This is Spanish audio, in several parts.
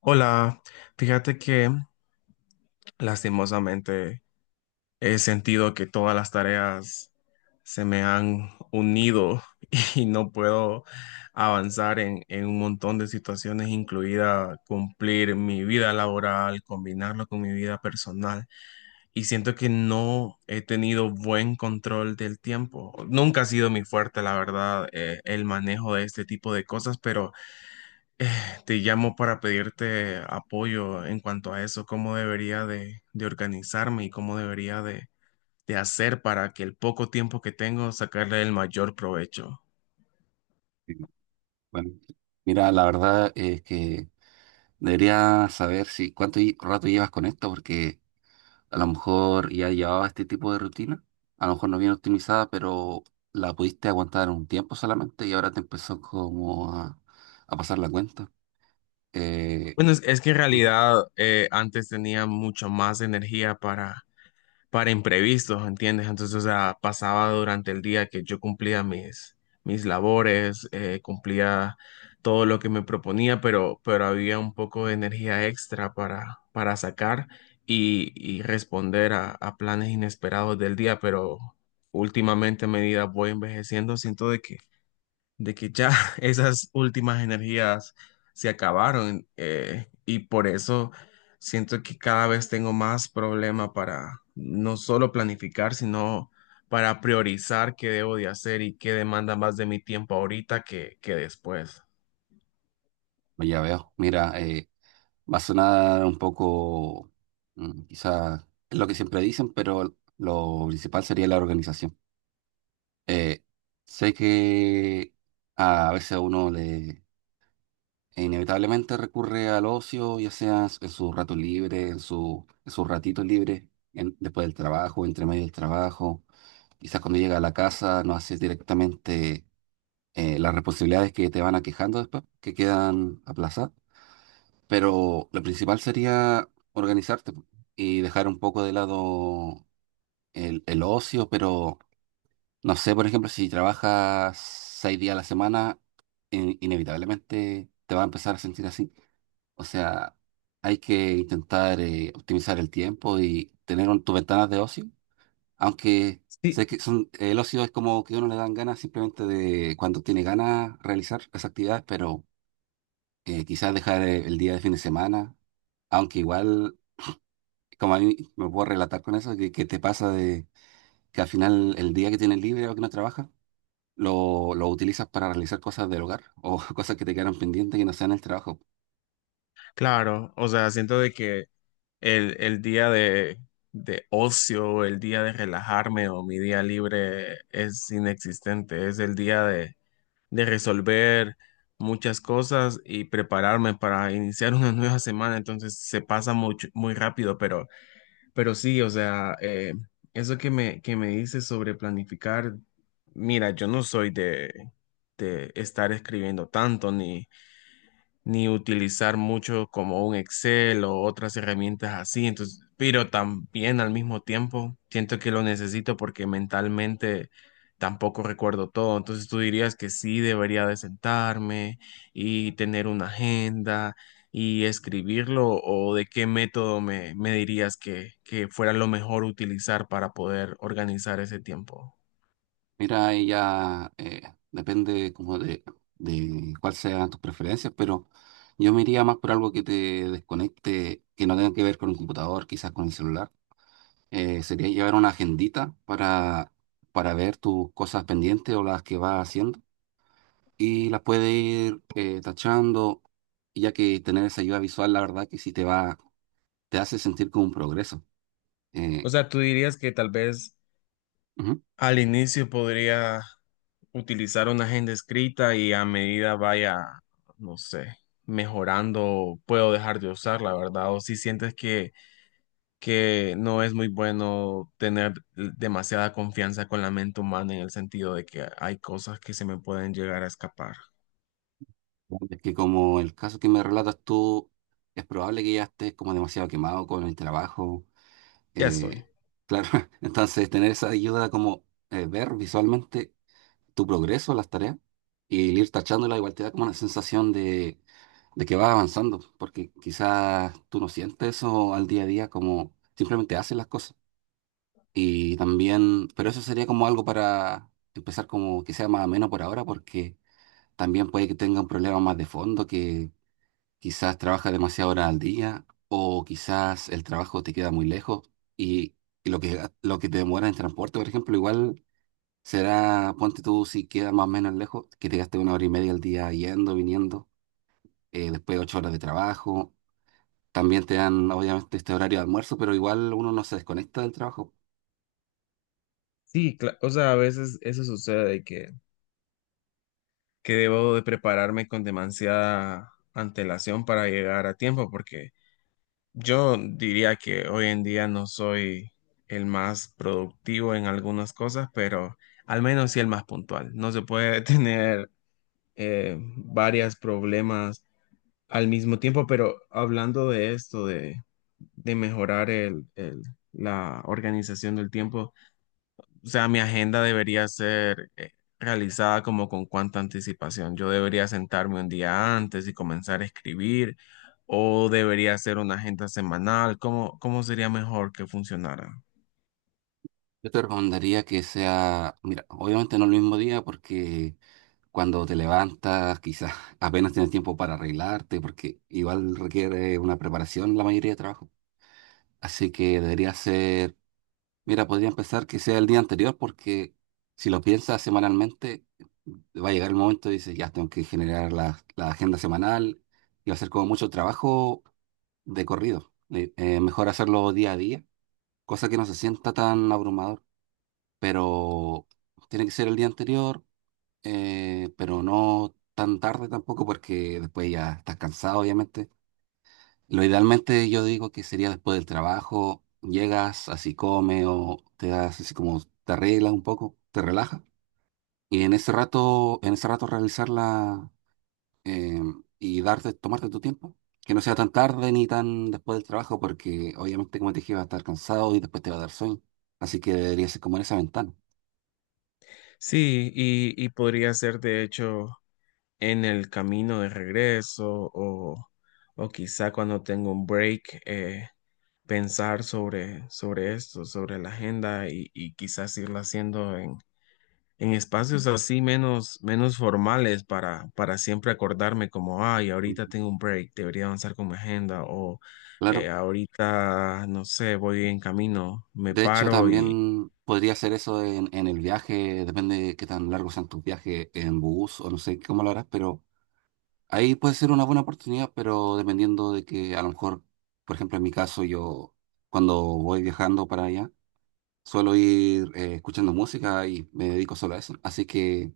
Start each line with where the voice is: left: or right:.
left: Hola, fíjate que lastimosamente he sentido que todas las tareas se me han unido y no puedo avanzar en un montón de situaciones, incluida cumplir mi vida laboral, combinarlo con mi vida personal. Y siento que no he tenido buen control del tiempo. Nunca ha sido mi fuerte, la verdad, el manejo de este tipo de cosas, pero... Eh, Te llamo para pedirte apoyo en cuanto a eso, cómo debería de organizarme y cómo debería de hacer para que el poco tiempo que tengo sacarle el mayor provecho.
right: Sí. Bueno, mira, la verdad es que debería saber si rato llevas con esto, porque a lo mejor ya llevaba este tipo de rutina, a lo mejor no bien optimizada, pero la pudiste aguantar un tiempo solamente y ahora te empezó como a pasar la cuenta. Eh,
left: Bueno, es que en
right: ujú,
left: realidad antes tenía mucho más energía para imprevistos, ¿entiendes? Entonces, o sea, pasaba durante el día que yo cumplía mis labores, cumplía todo lo que me proponía, pero había un poco de energía extra para sacar y responder a planes inesperados del día, pero últimamente a medida voy envejeciendo, siento de que ya esas últimas energías se acabaron y por eso siento que cada vez tengo más problema para no solo planificar, sino para priorizar qué debo de hacer y qué demanda más de mi tiempo ahorita que después.
right: pues ya veo. Mira, va a sonar un poco, quizá es lo que siempre dicen, pero lo principal sería la organización. Eh, sé que a veces a uno le e inevitablemente recurre al ocio, ya sea en su rato libre, en en sus ratitos libres, después del trabajo, entre medio del trabajo. Quizás cuando llega a la casa no haces directamente las responsabilidades que te van aquejando después, que quedan aplazadas. Pero lo principal sería organizarte po, y dejar un poco de lado el ocio. Pero no sé, por ejemplo, si trabajas seis días a la semana, inevitablemente te va a empezar a sentir así. O sea, hay que intentar optimizar el tiempo y tener tus ventanas de ocio, aunque
left: Sí.
right: sé que son, el ocio es como que a uno le dan ganas simplemente de cuando tiene ganas realizar las actividades, pero quizás dejar el día de fin de semana, aunque igual, como a mí me puedo relatar con eso, que te pasa de que al final el día que tienes libre o que no trabajas, lo utilizas para realizar cosas del hogar o cosas que te quedaron pendientes que no sean el trabajo.
left: Claro, o sea, siento de que el día de ocio, el día de relajarme o mi día libre es inexistente. Es el día de resolver muchas cosas y prepararme para iniciar una nueva semana. Entonces se pasa mucho, muy rápido, pero sí, o sea, eso que que me dices sobre planificar, mira, yo no soy de estar escribiendo tanto ni ni utilizar mucho como un Excel o otras herramientas así. Entonces, pero también al mismo tiempo siento que lo necesito porque mentalmente tampoco recuerdo todo. Entonces, tú dirías que sí debería de sentarme y tener una agenda y escribirlo o de qué método me dirías que fuera lo mejor utilizar para poder organizar ese tiempo.
right: Mira, ahí ya depende como de cuáles sean tus preferencias, pero yo me iría más por algo que te desconecte, que no tenga que ver con el computador, quizás con el celular. Sería llevar una agendita para ver tus cosas pendientes o las que vas haciendo y las puedes ir tachando, ya que tener esa ayuda visual, la verdad que sí te va, te hace sentir como un progreso.
left: O
right: Eh,
left: sea, tú dirías que tal vez
right: ujú.
left: al inicio podría utilizar una agenda escrita y a medida vaya, no sé, mejorando, puedo dejar de usarla, ¿verdad? O si sientes que no es muy bueno tener demasiada confianza con la mente humana en el sentido de que hay cosas que se me pueden llegar a escapar.
right: Es que como el caso que me relatas tú, es probable que ya estés como demasiado quemado con el trabajo.
left: Ya
right: eh,
left: estoy.
right: claro, entonces tener esa ayuda como ver visualmente tu progreso, las tareas, y el ir tachándola igual te da como una sensación de que vas avanzando, porque quizás tú no sientes eso al día a día como simplemente haces las cosas. Y también, pero eso sería como algo para empezar como que sea más ameno por ahora, porque también puede que tenga un problema más de fondo, que quizás trabajas demasiadas horas al día o quizás el trabajo te queda muy lejos y, y lo que te demora en transporte, por ejemplo, igual será, ponte tú si queda más o menos lejos, que te gastes una hora y media al día yendo, viniendo, después ocho horas de trabajo. También te dan, obviamente, este horario de almuerzo, pero igual uno no se desconecta del trabajo.
left: Sí, cla- o sea, a veces eso sucede que debo de prepararme con demasiada antelación para llegar a tiempo porque yo diría que hoy en día no soy el más productivo en algunas cosas, pero al menos sí el más puntual. No se puede tener varios problemas al mismo tiempo, pero hablando de esto, de mejorar la organización del tiempo, o sea, mi agenda debería ser realizada como con cuánta anticipación. Yo debería sentarme un día antes y comenzar a escribir, o debería ser una agenda semanal. ¿Cómo, cómo sería mejor que funcionara?
right: Yo te recomendaría que sea, mira, obviamente no el mismo día porque cuando te levantas, quizás apenas tienes tiempo para arreglarte, porque igual requiere una preparación la mayoría de trabajo. Así que debería ser, mira, podría empezar que sea el día anterior, porque si lo piensas semanalmente, va a llegar el momento y dices, ya tengo que generar la agenda semanal y va a ser como mucho trabajo de corrido. Mejor hacerlo día a día, cosa que no se sienta tan abrumador, pero tiene que ser el día anterior pero no tan tarde tampoco porque después ya estás cansado, obviamente. Lo idealmente yo digo que sería después del trabajo, llegas, así comes o te das así como te arreglas un poco, te relajas y en ese rato realizarla eh, y darte, tomarte tu tiempo. Que no sea tan tarde ni tan después del trabajo porque obviamente como te dije vas a estar cansado y después te va a dar sueño. Así que debería ser como en esa ventana.
left: Sí, y podría ser de hecho en el camino de regreso o quizá cuando tengo un break, pensar sobre esto, sobre la agenda y quizás irla haciendo en espacios así menos, menos formales para siempre acordarme como, ay, ahorita
right: Ujú.
left: tengo un break, debería avanzar con mi agenda o
right: Claro.
left: ahorita, no sé, voy en camino, me
right: De hecho,
left: paro y,
right: también podría ser eso en el viaje, depende de qué tan largos sean tus viajes en bus o no sé cómo lo harás, pero ahí puede ser una buena oportunidad, pero dependiendo de que a lo mejor, por ejemplo, en mi caso, yo cuando voy viajando para allá, suelo ir escuchando música y me dedico solo a eso. Así que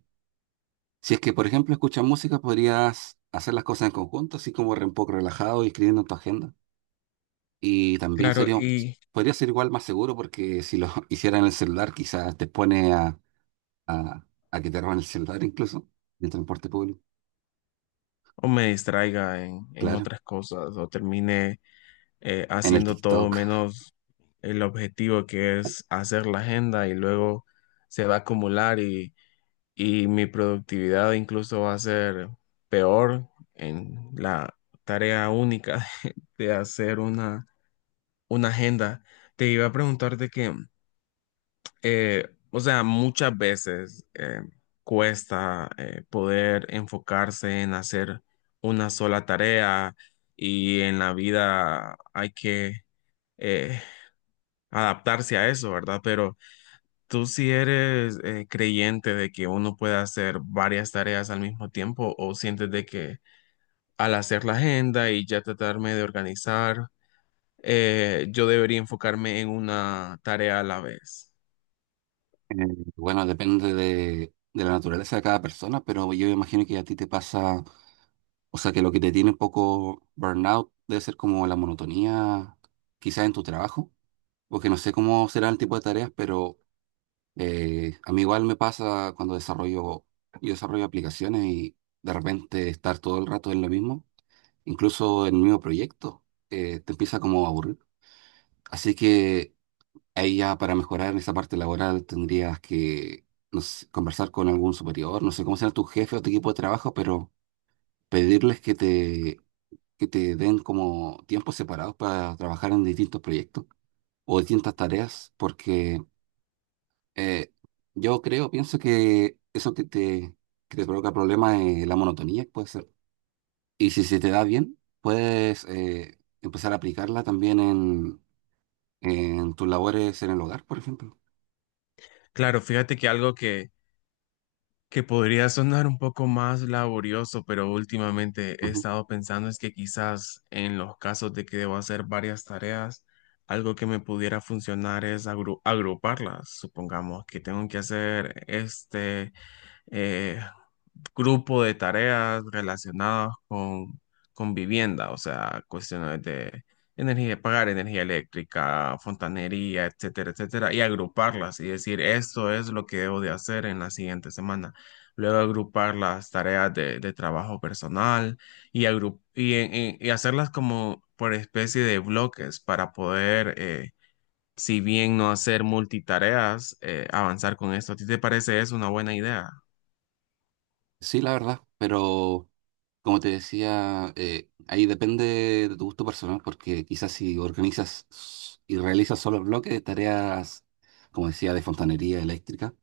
right: si es que, por ejemplo, escuchas música, podrías hacer las cosas en conjunto, así como un poco relajado y escribiendo en tu agenda. Y también
left: claro,
right: sería,
left: y
right: podría ser igual más seguro porque si lo hicieran en el celular, quizás te expone a, a que te roben el celular incluso en el transporte público,
left: o me distraiga en
right: claro,
left: otras cosas o termine
right: en el
left: haciendo todo
right: TikTok.
left: menos el objetivo que es hacer la agenda y luego se va a acumular y mi productividad incluso va a ser peor en la tarea única de hacer una agenda. Te iba a preguntar de que, o sea, muchas veces cuesta poder enfocarse en hacer una sola tarea y en la vida hay que eh, adaptarse a eso, ¿verdad? Pero ¿tú si eres creyente de que uno puede hacer varias tareas al mismo tiempo o sientes de que al hacer la agenda y ya tratarme de organizar, yo debería enfocarme en una tarea a la vez?
right: Eh, bueno, depende de la naturaleza de cada persona, pero yo imagino que a ti te pasa, o sea, que lo que te tiene un poco burnout debe ser como la monotonía, quizás en tu trabajo, porque no sé cómo será el tipo de tareas. Pero a mí igual me pasa cuando desarrollo, yo desarrollo aplicaciones y de repente estar todo el rato en lo mismo, incluso en el mismo proyecto, te empieza como a aburrir. Así que ahí ya para mejorar en esa parte laboral tendrías que no sé, conversar con algún superior, no sé cómo será tu jefe o tu equipo de trabajo, pero pedirles que te den como tiempos separados para trabajar en distintos proyectos o distintas tareas, porque Eh, yo creo, pienso que eso que te provoca problemas es la monotonía, puede ser. Y si se te da bien, puedes empezar a aplicarla también en tus labores en el hogar, por ejemplo.
left: Claro, fíjate que algo que podría sonar un poco más laborioso, pero últimamente he
right: Ujú.
left: estado pensando es que quizás en los casos de que debo hacer varias tareas, algo que me pudiera funcionar es agruparlas. Supongamos que tengo que hacer este eh, grupo de tareas relacionadas con vivienda, o sea, cuestiones de energía, de pagar energía eléctrica, fontanería, etcétera, etcétera, y agruparlas y decir, esto es lo que debo de hacer en la siguiente semana. Luego agrupar las tareas de trabajo personal y hacerlas como por especie de bloques para poder, si bien no hacer multitareas, avanzar con esto. ¿A ti te parece eso una buena idea?
right: Sí, la verdad, pero como te decía, ahí depende de tu gusto personal, porque quizás si y realizas solo bloques de tareas, como decía, de fontanería eléctrica,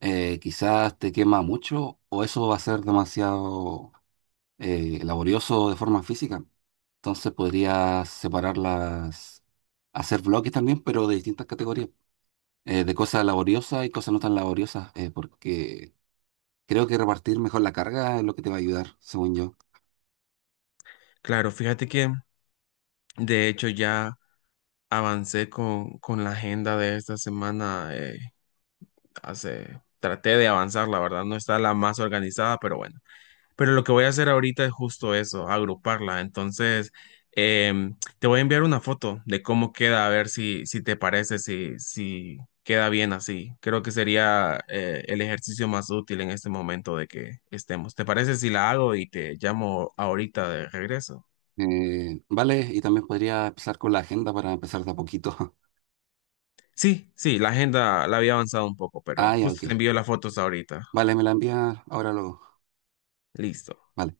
right: quizás te quema mucho o eso va a ser demasiado laborioso de forma física. Entonces podrías separarlas, hacer bloques también, pero de distintas categorías, de cosas laboriosas y cosas no tan laboriosas, porque creo que repartir mejor la carga es lo que te va a ayudar, según yo.
left: Claro, fíjate que de hecho ya avancé con la agenda de esta semana. Traté de avanzar, la verdad, no está la más organizada, pero bueno. Pero lo que voy a hacer ahorita es justo eso, agruparla. Entonces, te voy a enviar una foto de cómo queda, a ver si te parece, si queda bien así. Creo que sería el ejercicio más útil en este momento de que estemos. ¿Te parece si la hago y te llamo ahorita de regreso?
right: Vale, y también podría empezar con la agenda para empezar de a poquito.
left: Sí, sí, la agenda la había avanzado un poco, pero
right: Ah, ya,
left: justo
right: ok.
left: te envío las fotos ahorita.
right: Vale, me la envías ahora luego.
left: Listo.
right: Vale.